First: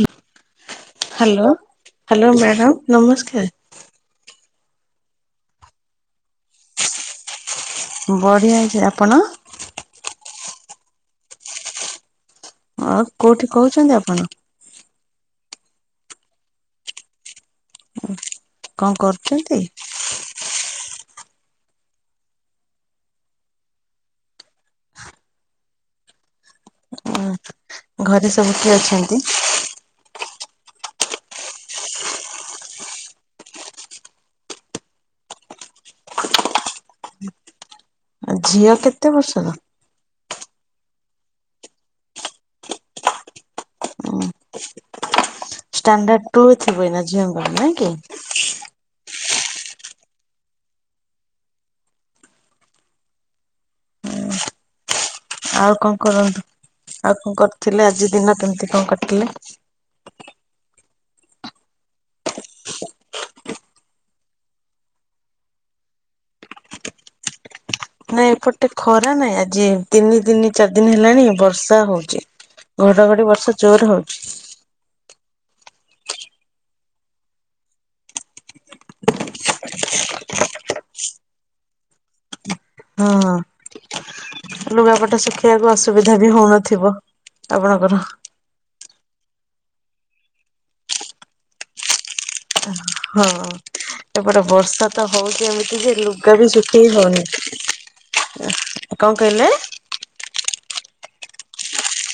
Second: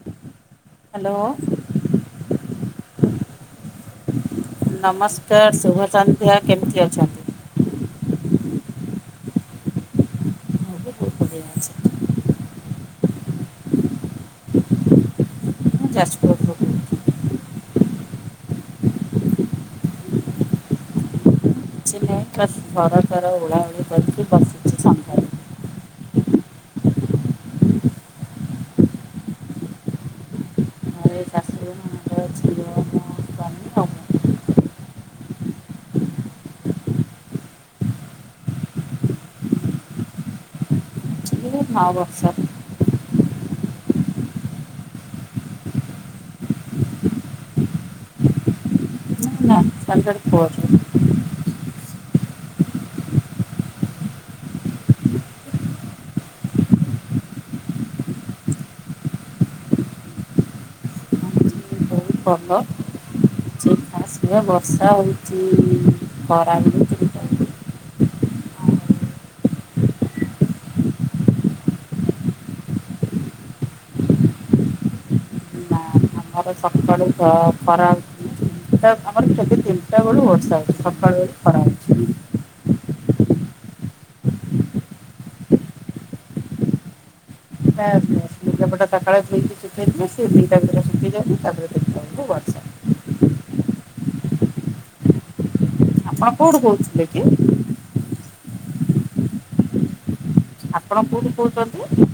Hello hello madam ନମସ୍କାର। ନମସ୍କାର ଶୁଭ ସନ୍ଧ୍ୟା କେମିତି ଅଛନ୍ତି? ବଢିଆ ଅଛି ଆପଣ? ମୁଁ ବି ବହୁତ ବଢ଼ିଆ ଅଛି। ଆଉ କୋଉଠି କହୁଛନ୍ତି ଆପଣ? ଯାଜପୁରରୁ କହୁଛି। କଣ କରୁଛନ୍ତି? କିଛିନାଇ ବାସ୍ ଘରଦ୍ୱାର ଓଳା ଓଳି କରିକି ବସିଛି। ଘରେ ସବୁ କିଏ ଅଛନ୍ତି? ମୋର ଏଇ ଶାଶୁ ମୋର ଝିଅ ମୋ ସ୍ୱାମୀ ଆଉ ମୁଁ। ଆ ଝିଅ କେତେ ବର୍ଷର? ଛ ବର୍ଷର। ଷ୍ଟାଣ୍ଡାଡ୍ ଟୁ ଥିବ ନା ଝିଅଙ୍କର ନାଇଁ କି? ସାନଟାର ଫୋର୍। ଆଉ କଣ କରନ୍ତି? ଆଉ କଣ କରୁଥିଲେ ଆଜି ଦିନ କେମିତି କଣ କାଟିଲେ? ହମ। ଆଜି ସେ ବର୍ଷା ହଉଚି ଖରା ବି ନାଇଁ ଏପଟେ ଆଉ ଖରା ନାଇଁ ଆଜି ତିନି ତିନି ଚାରି ଦିନ ହେଲାଣି ବର୍ଷା ହଉଛି। ଘଡଘଡି ବର୍ଷା ଜୋର ହଉଛି। [inaudible] ଘର ସକାଳୁ ଖରାଛି। ଆମର ସେଠି ତିନିଟା ବେଳୁ ବର୍ଷା ହେଉଛି ସକାଳ ବେଳୁ ଖରା ହଉଛି। ହଁ ଲୁଗାପଟା ଶିଖେଇିବାକୁ ଅସୁବିଧା ବି ହଉନଥିବ ନା ଆପଣଙ୍କର ଲୁଗାପଟା ସବୁ ସକାଳେ ଧୋଇକି ଶୁଖେଇଦେଉଛି ଦିଟା ଭିତରେ ଶୁଖି ଯାଉଏ ତାପରେ ଦେଖଲାବେଳକୁ ବରସା ହଁ ଏପଟେ ବର୍ଷା ତ ହଉଛି ଏମତି ସେ ଆପଣ ଲୁଗା ବି କୋଉଠୁ ଶୁଖେଇ କହୁଥିଲେ କି ହଉନି କଣ କହିଲେ? ଆପଣ କୋଉଠି କହୁଛନ୍ତି?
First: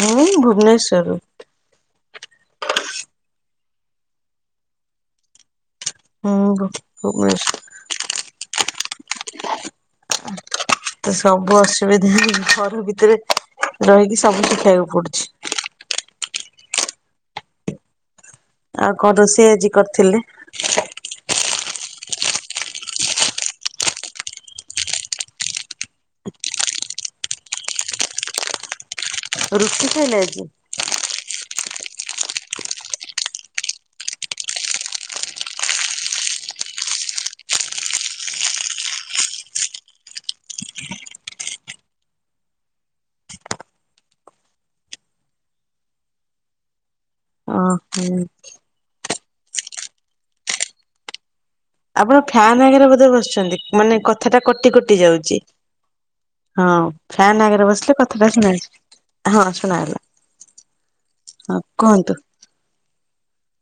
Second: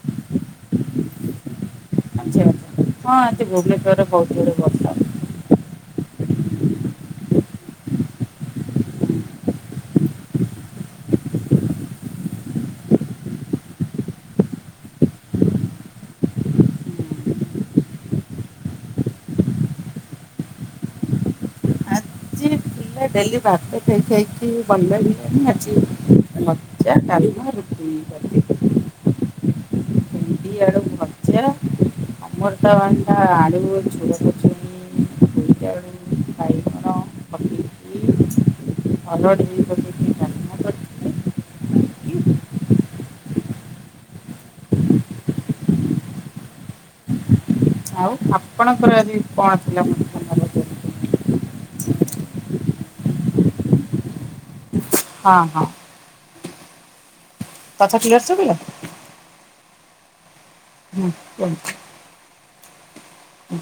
ମୁଁ ଭୁବନେଶ୍ୱରରୁ। ଆଛା ହଁ ଆଜି ଭୁବନେଶ୍ୱରରେ ବହୁତ ଜୋରରେ ଵର୍ଷା ହେଉଛି। ହୁଁ ଭେଶ [unintelligible] ତ ସବୁ ଅସୁବିଧା ଘର ଭିତରେ ରହିକି, ସବୁଛିି ଖାଇବାକୁ ପଡୁଛି। [inaudible] ଆଉ କଣ ରୋଷେଇ ଆଜି କରିଥିଲେ? ଆଜି ଡେଲି ବାଟ ଖଇକି ବଧଣି ଅଛି ଲଜା କାନ ରୁ [unintelligible] [inaudible] [inaudible] ଡି ଆଡକୁ ଖଚରେ ଅମୃତା ଭଣ୍ଡା ଆଳିବ ଚୁଡ଼କୁ ଚୁଣି [unintelligible] ଇ ଘଣ [unintelligible] ପାଲ କରିଥିଲେ [unintelligible] ଆଉ ଓହୋ ଆପଣଙ୍କର ଆଜି କଣ ଥିଲା! [unintelligible] ଆପଣ ଫ୍ୟାନ ଆଗରେ ବୋଧେ ବସଛନ୍ତି, ମାନେ କଥା ଟା କଟି କଟି ଯାଉଛି! ହଁ ହଁ ହଁ ଫ୍ୟାନ ଆଗରେ ବସିଲେ କଥା କ୍ଲିୟର ଶୁଭିଲା ହଁ କୁହନ୍ତୁ!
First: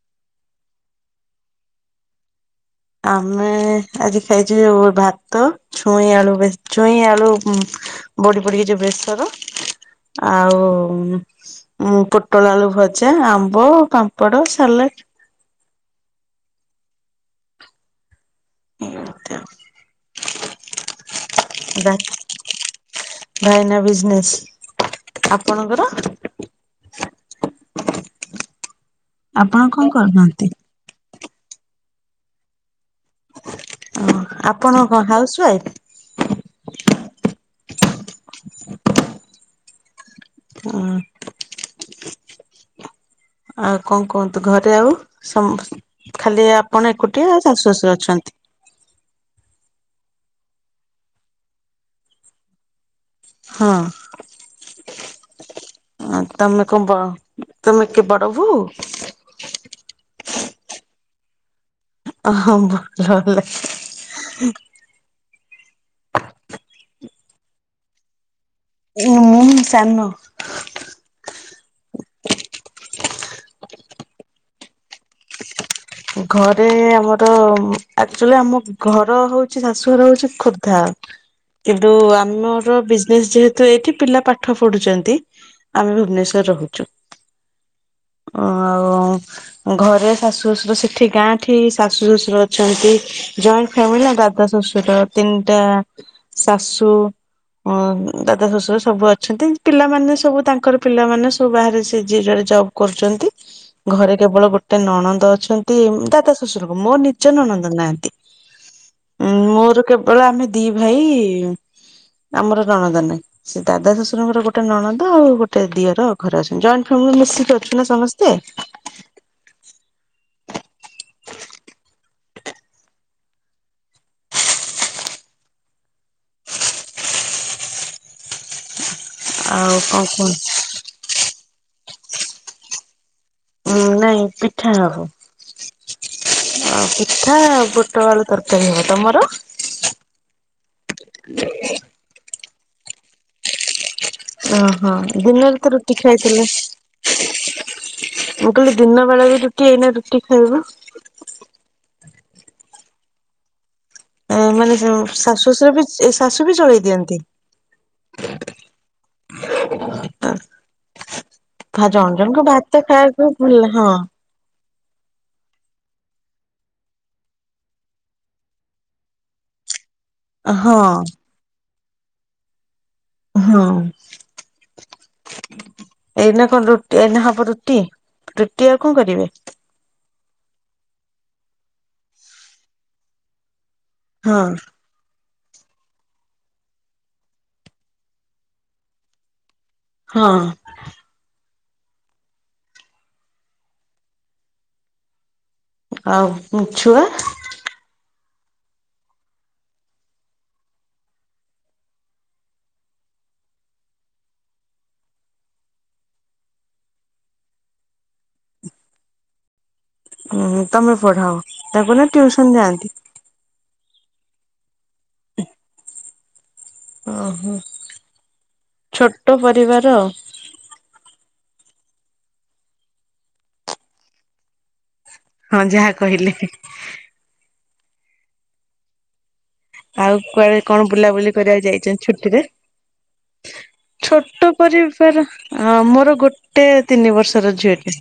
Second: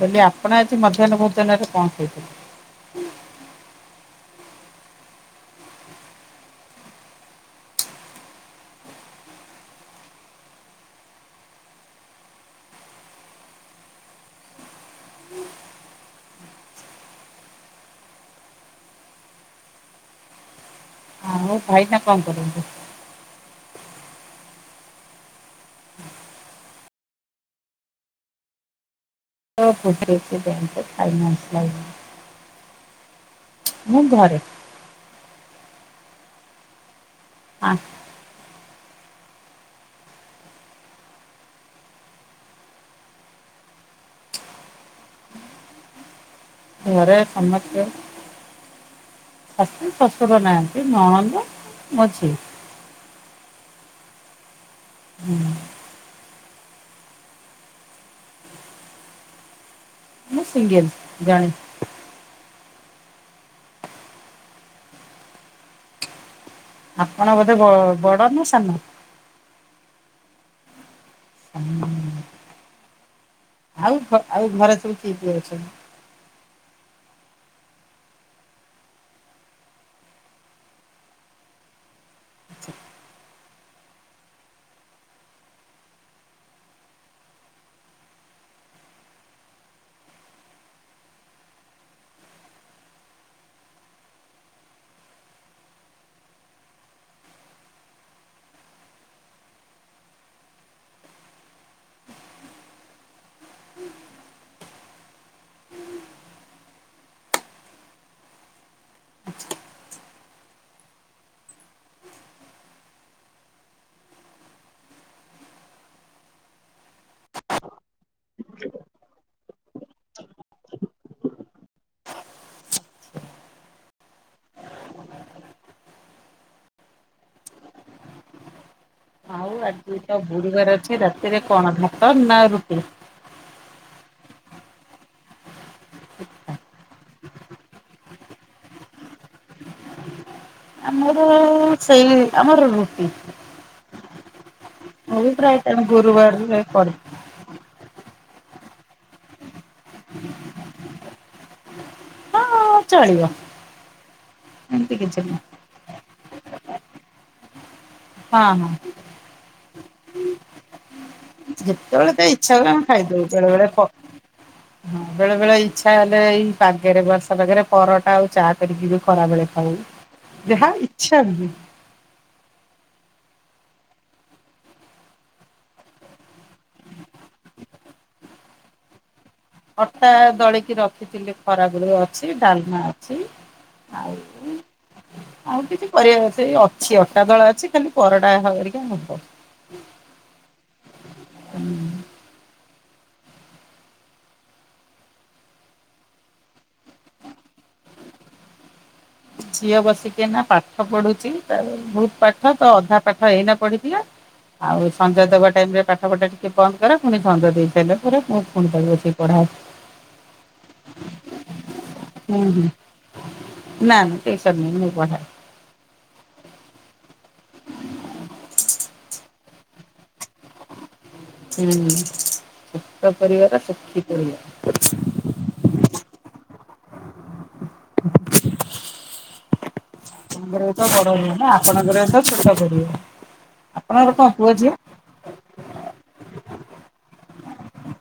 କହିଲି ଆପଣ ଆଜି ମଧ୍ୟାହ୍ନ ଭୋଜନରେ କଣ ଖାଇଥିଲେ? ଆମେ ଆଜି ଖାଇଛୁ, ଯଉ ଭାତ ଛୁଇଁ ଆଳୁ ବ ଛୁଇଁ ଆଳୁ ବଡ଼ି ପଡିିକି ଯୋ ବେଶର ଆଉ ପୋଟଳ ଆଳୁ ଭଜା, ଆମ୍ବ, ପାମ୍ପଡ, ସାଲାଡ ଏମିତି ଆଉ ଆଉ। ଭାଇନା କଣ କରନ୍ତି ଭାଇନା ବି ଆପଣଙ୍କର? [inaudible] କଣ ଗୁଦଛି କରୁଛନ୍ତି? Bank finance line. ମୁଁ ହ ଘରେ ଆପଣଙ୍କ କଣ ହାଉସ ୱାଇଫ? [inaudible] ହଁ। ଆଉ କଣ କୁହନ୍ତୁ ଘରେ ଆଉ ସମ ଖାଲି ଆପଣ ଘରେ ଏକୁଟିଆ ଶାଶୁ ସମସ୍ତେ ଶାଶୁ ଅଛନ୍ତି। ଶଶୁର ନାହାନ୍ତି ନଳନ୍ଦ ମଝି ହଁ। ହୁଁ। ତମେ କ ତମେ କେ ବଡବୋହୁ? ମୁଁ ସିଙ୍ଗଲ ଜଣେ। ହଁ ଭଲହେଲା। ଆପଣ ବୋଧେ ବ ବଡ ନା ସା ମୁଁ ସାନ। ହୁଁ। ଆଉ ଘ ଆଉ ଘରେ ସବୁ କିଏ କିଏ ଅଛନ୍ତି? ଘରେ ଆମର ଏକ୍ଟୁଆଳି ଆମ ଘର ହଉଛି ଶାଶୁଘର ହଉଛି ଖୋର୍ଦ୍ଧା। କିନ୍ତୁ ଆମର ବିଜନେସ ଯେହେତୁ, ଏଇଠି ପିଲା ପାଠ ପଢୁଛନ୍ତି ଆମେ ଭୁବନେଶ୍ଵର ରହୁଛୁ। ଓ ଆଉ ଘରେ ଶାଶୁ ଶଶୁର ଶେ ଏଠି ଗାଁଠି ଶାଶୁ ଶ୍ୱଶୁର ଅଛନ୍ତି ଜଏଣ୍ଟ ଫ୍ୟାମିଲି ନା ଦାଦା ଶ୍ୱଶୁର ତିନିଟା ଶାଶୂ ଅ ଦାଦା ଶ୍ୱଶୁର ସବୁ ଅଛନ୍ତି, ପିଲାମାନେ ସବୁ ତାଙ୍କର ପିଲାମାନେ ସବୁ ବାହାରେ ସେ ଯିଏ ଯୁଆଡେ ଜବ କରୁଛନ୍ତି, ଘରେ କେବଳ ଗୋଟେ ନଣନ୍ଦ ଅଛନ୍ତି ଦାଦ ଶ୍ୱଶୁର ଙ୍କ, ମୋର ନିଜନ ନନ୍ଦ ନାହାନ୍ତି ଉଁମ ମୋର କେବଳ ଆମେ ଦି ଭାଇ ଆମର ନଣଦ ନାହିଁ, ସେ ଦା ଶଶୁରଙ୍କର ଗୋଟେ ନଣଦ ଆଉ ଗୋଟେ ଦିଅର ଘରେ ଅଛନ୍ତି, ଜଏଣ୍ଟ ଫାମିଲି। ମିଶିକି ଅଛୁ ନା ସମସ୍ତେ ଆଉ ଆଜି କଣ ତ କୁହ ଗୁରୁବାର ଅଛି ରାତିରେ କଣ ଭାତ ନା ରୁଟି? ହଁ ନାଇଁ ପିଠା ହବ। ଆଉ ପିଠା ବୋଟ ଆଳୁ ତରକାରୀ ହବ, ତମର? ଆ ମୋର ସେଇ ଆମର ରୁଟିି ଓହୋ ଦିନରେ ତ ରୁଟି ଖାଇଥିଲେ। ଗୁରୁବାରରେ କରେ ମୁଁ କହିଲି ଦିନ ବେଳାର ରୁଟି ଏଇନା ରୁଟି ଖାଇବ। ହ ଚଳିବ ମାନେ ଏମିତି ଶାଶୁ କିଛି ନୁହଁ। ଶଶୁର ବି ଶାଶୁ ବି ଚଳେଇ ଦିଅନ୍ତି। ହଁ ହଁ ହଁ ଯେତେବେଳେ ଜନ ତ ଜଣଙ୍କୁ ଇଚ୍ଛା ହୁଏ ଭାତ ଆମେ ଖାଇବା ଖାଇଦଉ ପାଇ ବେଳେ ବେଳେ ଭଲ ପ ହଁ ହଁ ବେଳେ ବେଳେ ଇଚ୍ଛା ହେଲେ ଏଇ ପାାଗରେ ବର୍ଷା ପାଗରେ ପରଟା ଆଉ ଚା କରିକି ବି ଖରାବେଳେ ଖାଉ। ଯାହା ହଁ ଈଛା ହୁ। ହଁ। ଏଇନା କଣ ରୁଟି ଏଇନା ହବ ରୁଟି ରୁଟି ଆଉ କଣ କରିବେ? ଅଟା ଦଳିକି ରଖିଥିଲି ଖରାବେଳୁ ଅଛି ଡାଲମା ଅଛି। ଆଉ ହଁ। ଆଉ କିଛି କରିଆ ସେ ଅଛି ଅଟା ଦଳା ଅଛି ଖାଲି ପରଟା ହରିକା ହବ। ହଁ। ହୁଁ ହଁଉ ଛୁଆ ଝିଅ ବସିକି ଏଇନା ପାଠପଢୁଚି ତାର ବୋହୁତ ପାଠ ତ ଅଧା ପାଠ ଏଇନା ପଢିଦିଏ। ଆଉ ସଞ୍ଜ ଦେବା ଟାଇମ ରେ ପାଠ ପଢା ଟିକେ ବନ୍ଦ କରେ ପୁଣି ସଞ୍ଜ ଦେଇ ସାସାଇଲା ପରେ ମୁଁ ପୁଣି ତାକୁ ବସି ପଢା [unintelligible] ହୁଁ ହୁଁ ତମେ ପଢାଅ ତାକୁ ନା ହୁଁ ଟିଉସନ ହୁଁ ଯାଆନ୍ତି? ନା ନା ଟିଉସନ ମୁଁ ପଢାଏ। ଓହୋ ଛୋଟ ପରିବାର। ହୁଁ ଛୋଟ ପରିବାର ସୁଖୀ ପରିବାର। ହଁ ଯାହା କହିଲେ। ଆଉ କୁଆଡେ ଆମର ତ କଣ ବଡ ବୁଲା ବୁଲି ନୁହେଁ ନା କରିବାକୁ ଯାଇଛ ଆପଣଙ୍କର ତ ଛୁଟିରେ? ଛୋଟ ପରିବାର। ଆପଣଙ୍କର କଣ ଛୋଟ ପୁଅ ଝିଅ? ପରିବାର ହଁ ମୋର ଗୋଟେ ତିନି ବର୍ଷ ର ଝିଅଟିଏ।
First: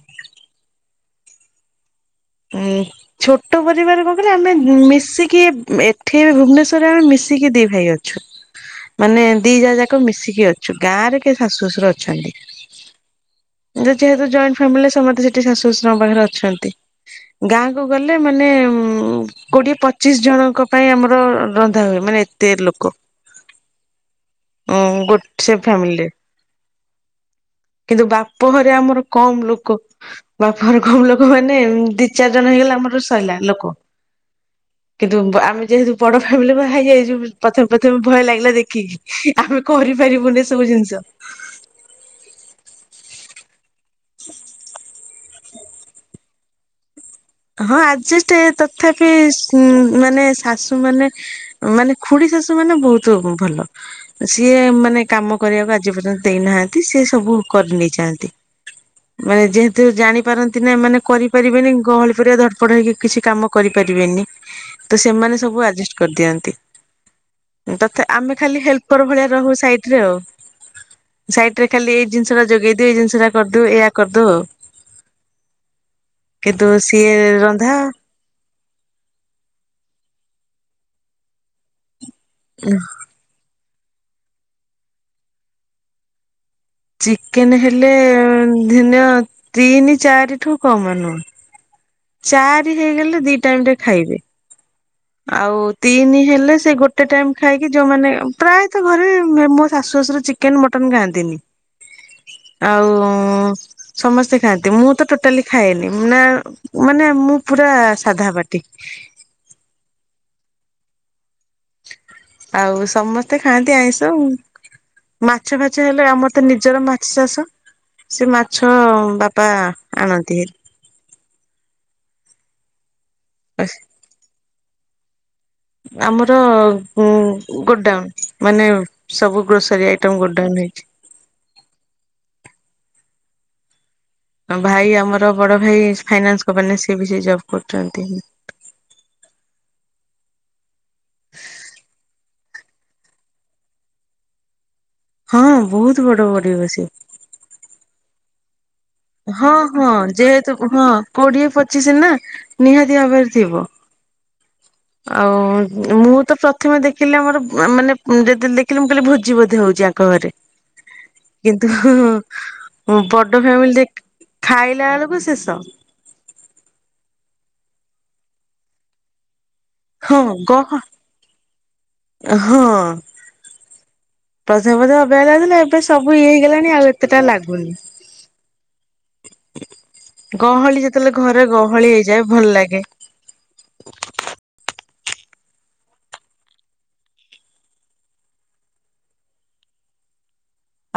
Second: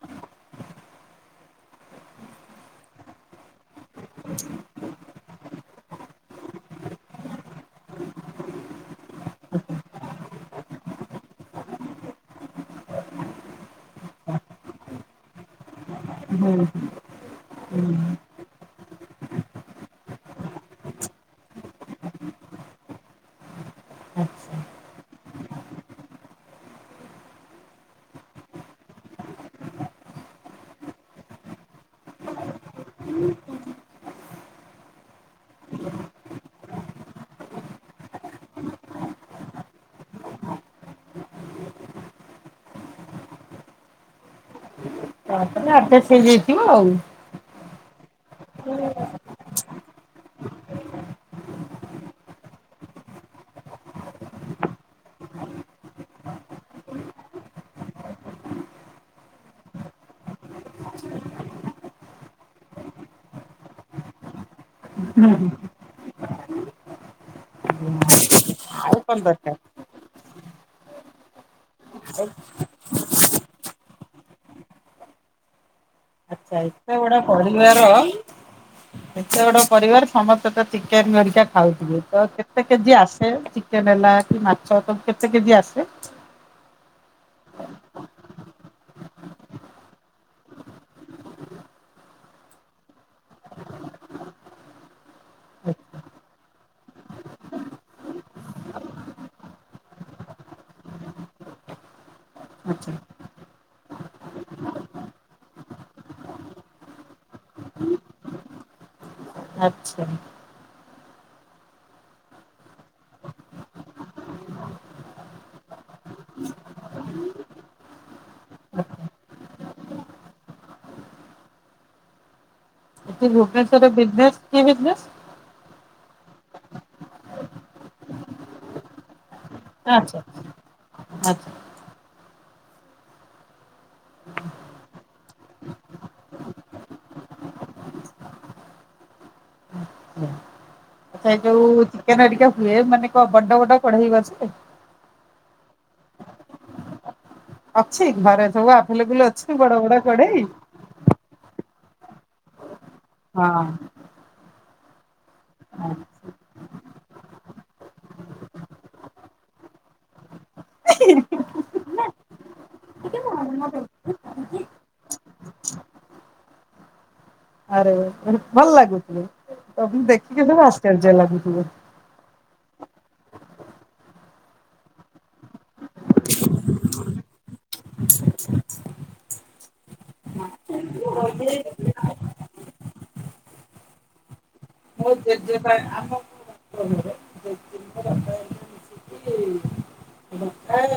ଏ ଛୋଟ ପରିବାର କଣ କହିଲେ ଆମେ ମିଶି କି ଏ ଏଠି ବି ଭୁବନେଶ୍ୱରରେ ଆମେ ମିଶିକି ଦି ଭାଇ ଅଛୁ। ମାନେ ଦି ଯାଆ ଯାକ ମିଶିକି ଅଛୁ ଗାଁରେ କିଏ ଶାଶୁ ଶଶୁର ଅଛନ୍ତି। ଯ-ଯେହେତୁ ଯଏଣ୍ଟ ଫ୍ୟାମିଲିରେ ସମସ୍ତେ ସେଠି ଶାଶୁ ଶ୍ୱଶୁରଙ୍କ ପାଖରେ ହୁଁ ହୁଁ ଅଛନ୍ତି। ଗାଁ କୁ ଗଲେ ମାନେ ଉଁ କୋଡିଏ ପଚିଶ୍ ଜଣଙ୍କ ପାଇଁ ଆମର ର-ରନ୍ଧା ହୁଏ। ମାନେ ଏତେ ଲୋକ। ଆଚ୍ଛା ହୁଁ ଗୋଟ ସେ ଫ୍ୟାମିଲି। କିନ୍ତୁ ବାପ ଘରେ ଆମର କମ୍ ଲୋକ ବାପ ଘରେ କମ୍ ଲୋକ ମାନେ ଦି ଚାରି ଜଣ ହେଇଗଲେ ଆମର ସଇଲା ଲୋକ। କିନ୍ତୁ ବ ଆମେ ଯେହେତୁ ବଡ ଫ୍ୟାମିଲି ବାହା ହେଇଯାଇଚୁ ବି ପ୍ରଥମେ ପ୍ରଥମେ ଭୟ ଲାଗିଲା ଦେଖିକି। ଆମେ କରିପାରିବୁନି ଏସବୁ ଜିନଷ। [unintelligible] ତାପରେ ଆଡଜଷ୍ଟ ହୋଇଯାଇଥିବ ଆଉ। ହଁ ଆଡଜଷ୍ଟେ ତଥାପି ସ ମାନେ ଶାଶୁ ମାନେ ମାନେ ଖୁଡି ଶାଶୁ ମାନେ ବୋହୁତୁ ଉ ଭଲ ସିଏ ମାନେ କାମ କରିବାକୁ ଆଜି ପର୍ଯ୍ୟନ୍ତ ଦେଇନାହାନ୍ତି ସିଏ ସବୁ କରି ନେଇଯାଆନ୍ତି ମାନେ ଯେହେତୁ ଜାଣିପାରନ୍ତି ଏମାନେ କରିପାରିବେନି ଗହଳି ଧଡପଡ ହେଇକି କିଛି କାମ କରିପାରିବେନି ତ ସେମାନେ ସବୁ ଅଡଜଷ୍ଟ କରିଦିଅନ୍ତି। ତଥା ଆମେ ଖାଲି ଆଉ ହେଲପର୍ କଣ ଭଳିଆ ରହୁ ଦରକାର ସାଇଟରେ ଆଉ। ସାଇଟରେ ଖାଲି ଏଇ ଜିନଷଟା ଯୋଗେଇ ଦିଅ ଏଇ ଜିନିଷଟା କରିଦୋଉ ଏଇଆ କରଦୋଉ ଆଉ ଆଚ୍ଛା କିନ୍ତୁ ସ୍ ଏତେ ବଡ଼ ପରିବାର। ଏତେ ବଡ଼ ପରିବାର ସମସ୍ତେ ତ ଚିକେନ ହରିକା ଖାଉଥିବେ ତ କେତେ କେଜି ଆସେ ଚି ଚିକେନ ହେଲା କି ମାଛ ତମ୍ କେତେ କେଜି ଆସେ? ଚିକେନ ହେଲେ ଧିନିଅ ତିନି ଚାରିଠୁ କମ ନୁହଁ। ଚାରି ହେଇଗଲେ ଦି ଟାଇମଟେ ଖାଇବେ। ଆଉ ଆଚ୍ଛା ତିନି ହେଲେ ସେ ଗୋଟେ ଟାଇମ ଖାଇକି ଯୋଉମାନେ ପ୍ରାୟତଃ ଘରେ ମୋ ଶାଶୁ ର ଚିକେନ ମଟନ୍ ଖାଆନ୍ତିନି ଆଉ ସମସ୍ତେ ଖାଆନ୍ତି ମୁଁ ତ ଟୋଟାଲି ଖାଏନି ନା ମାନେ ମୁଁ ପୁ ପୁରା ସାଧା ପାଟି। ଆଚ୍ଛା। ଆଉ ସମସ୍ତେ ଖାଆନ୍ତି ଆଇଁଷ! ମାଛ ଫାଛ ହେଲେ ଆମର ତ ନିଜର ମାଛ ଚାଷ। ସେ ମାଛ ବାପା ଆଣନ୍ତି ହେରି ଏ ଭୁବନେଶ୍ୱରରେ ବିଜନେସ କି ବିଜନେସ? ଆମର ଗୋଡାଉନ ମାନେ ସବୁ ଗ୍ରୋସରୀ ଆଚ୍ଛା ଆଇଟମ ଗୋଡଡାଉନ ହେଇଛି। ଆଚ୍ଛା। ଆଚ୍ଛା ଭାଇ ଆମର ବଡ ଭାଇ ଫାଇନାନ୍ସ କମ୍ପାନୀରେ ସେ ବି ସେଇ ଜବ୍ କରୁଛନ୍ତି। ହଁ। ସେ ଯୋଉ ଚିକେନ ଘରିକା ହୁଏ, ମାନେ କଣ ବଡ ବଡ କଢେଇ ବସେ? ହଁ ବହୁତ ବଡ କଢ଼େଇ ବସେ। ଅଛି ଘରେ ସବୁ ଆ ହଁ ହଁ ଯେହେତୁ ହଁ। କୋଡିଏ ପଚିଶ ନା ନିହାତି ଭାବରେ ଥିବ। ଆଉ ମୁଁ ହଁ। ତ ପ୍ରଥମେ ଦେଖିଲି ଆମର ମାନେ ଉଁ ଯେତେବେଳେ ଦେଖିଲି ମୁଁ କହିଲି ଭୋଜି ବୋଧେ ହୋଉ ଚି ଆଙ୍କ ଘରେ କିନ୍ତୁ ବଡ ଫ୍ୟାମିଲି ଦେଖ ଖାଇଲା ବେଳୁକୁ ଶେଷ। ଆରେ ଆରେ ଭଲ ଲାଗୁଚି ତମକୁ ହଁ ଦେଖିକି ସବୁ ଗହ ଆଶ୍ଚର୍ଯ୍ୟ ଲାଗୁଥିବ। [inaudible] ପ୍ରଥମେ ପ୍ରଥମେ ଅବାଗିଆ ଲାଗୁଥିଲା ଏବେ ସବୁ ଇଏ ହେଇଗଲାଣି ଆଉ ଏତେଟା ଲାଗୁନି। [inaudible] ଗହଳି ଯେତେବେଳେ ଘରେ ଗହଳି ହେଇଯାଏ ଭଲ ଲାଗେ। [inaudible] ଯିଏ ପାଏ ଆମ ଜେଜେଙ୍କ ବାପା ହେରିକା ମିଶିକି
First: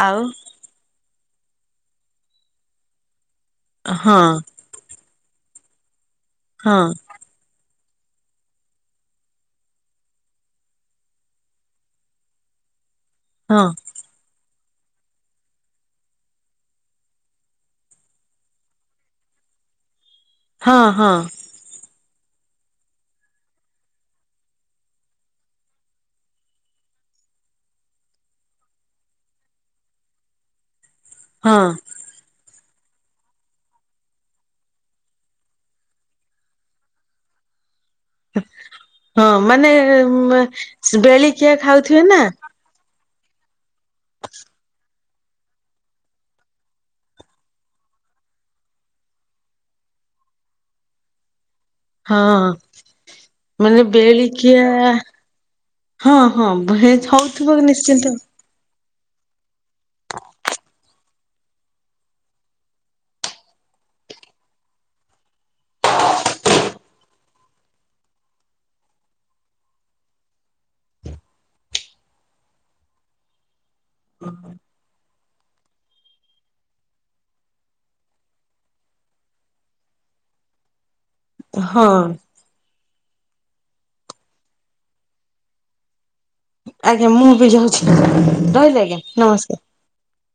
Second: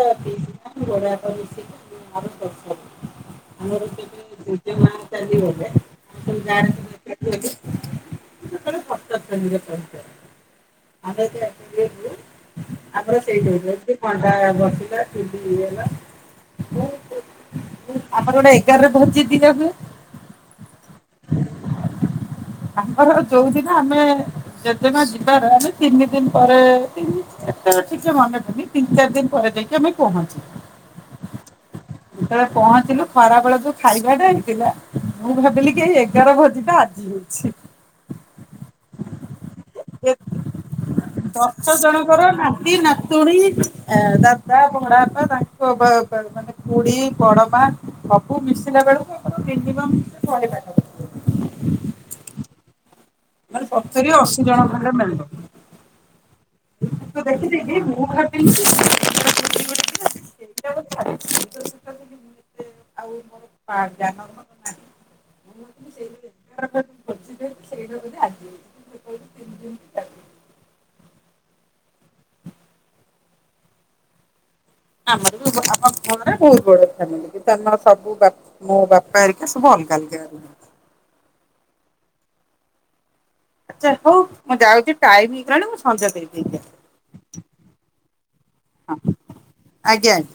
ଆଉ ବଡାବାପା ମିଶିକି ଆ ହଁ। ଜେଜେମା ଚାଲିଗଲେ ଆମେ ସବୁ ଗାଁ ରେ ହଁ। ସବୁ ଏକାଠି ହେଲୁ। ସେତେବେଳେ [unintelligible] ଆମେ ଯେତେବେଳେ। [unintelligible] ଆମର ସେଇଠି ହଁ ହେଇଥିଲା ଏମତି ପଣ୍ଡା ବସିଲା ଚୁଲି ଇଏ ହେଲା ବେ ଆମର ଗୋଟେ ଏଗାରରେ ଭୋଜି ଦିଆ ହୁଏ। ହଁ ହଁ। ଆମର ଯୋଉଦିନ ଆମେ ଜେଜେ ମା ଯିବାର ଆମେ ତିନି ଦିନ ପରେ ତିନି ଦିନ ଏତେ ଅଁ ଠିକ୍ ସେ ମନେ ପଡୁନି ତିନ ଚାରି ଦିନ ପରେ ଯାଇକି ଆମେ ପହଞ୍ଚି ହଁ। ଯେତେବେଳେ ପହଞ୍ଚିଲୁ ଖରା ବେଳ ଯୋଉ ଖାଇବାଟା ହେଇଥିଲା ମୁଁ ଭାବିଲି କି ଏଇ ଏଗାର ଭୋଜି ଟା ଆ ଜି ହୋଉଛି। ହଁ ମାନେ ମା ଦଶ ଜଣଙ୍କର ନାତି ନାତୁଣୀ ଏଁ ଦାଦା ବଡାପା ବାପା ତାଙ୍କ ବାବା ମାନେ ଖୁଡି ବଡମା ସବୁ ମିଶିଲା ବେଳୁକୁ ଆମର ମିନିମମ୍ ଶହେ ପାଖାପାଖି। ହଁ ମାନେ ସତୁରି ଅଶୀ ଜଣ ବେଳିକିଆ ଖଣ୍ଡେ ହଁ ହଁ। ତୁ ହଉଥିବ ଦେଖିଦେଇକି ନିଶ୍ଚିନ୍ତ ମୁଁ ଭାବିଲି କି [inaudible] ଏତେ ଆଉ ମୋର ପା ଜ୍ଞାନ ଗୁଣ ନାହିଁ ମୁଁ ମୁଁ ଭାବିଥିଲି ସେଇ ଯୋଉ ଏଗାରର ଯୋଉ ଭୋଜି ଟା ସେଇଡା ବୋଧେ ଆଜି। [unintelligible] [inaudible] ଆମର ବି ବ ଆମ ବାପ ଘରେ ବୋହୁତ ବଡ ଫ୍ୟାମିଲି କି ତନର ସବୁ ବା ମୋ ବାପା ଆରିକା ସବୁ ଆ ଗା ଅଲଗା ରୁହନ୍ତି। ହଁ। ଆଚ୍ଛା ହୋଉ ମୁଁ ଯାଉଚି ଟାଇମ୍ ହେଇଗଲାଣି ମୁଁ ସନ୍ଧ୍ୟା ଦେବୀ। ଆଜ୍ଞା ମୁଁ ବି ଯାଉଚି ରହିଲି ଆଜ୍ଞା ଆସେ ହଁ ନମସ୍କାର। ଆଜ୍ଞା ଆଜ୍ଞା।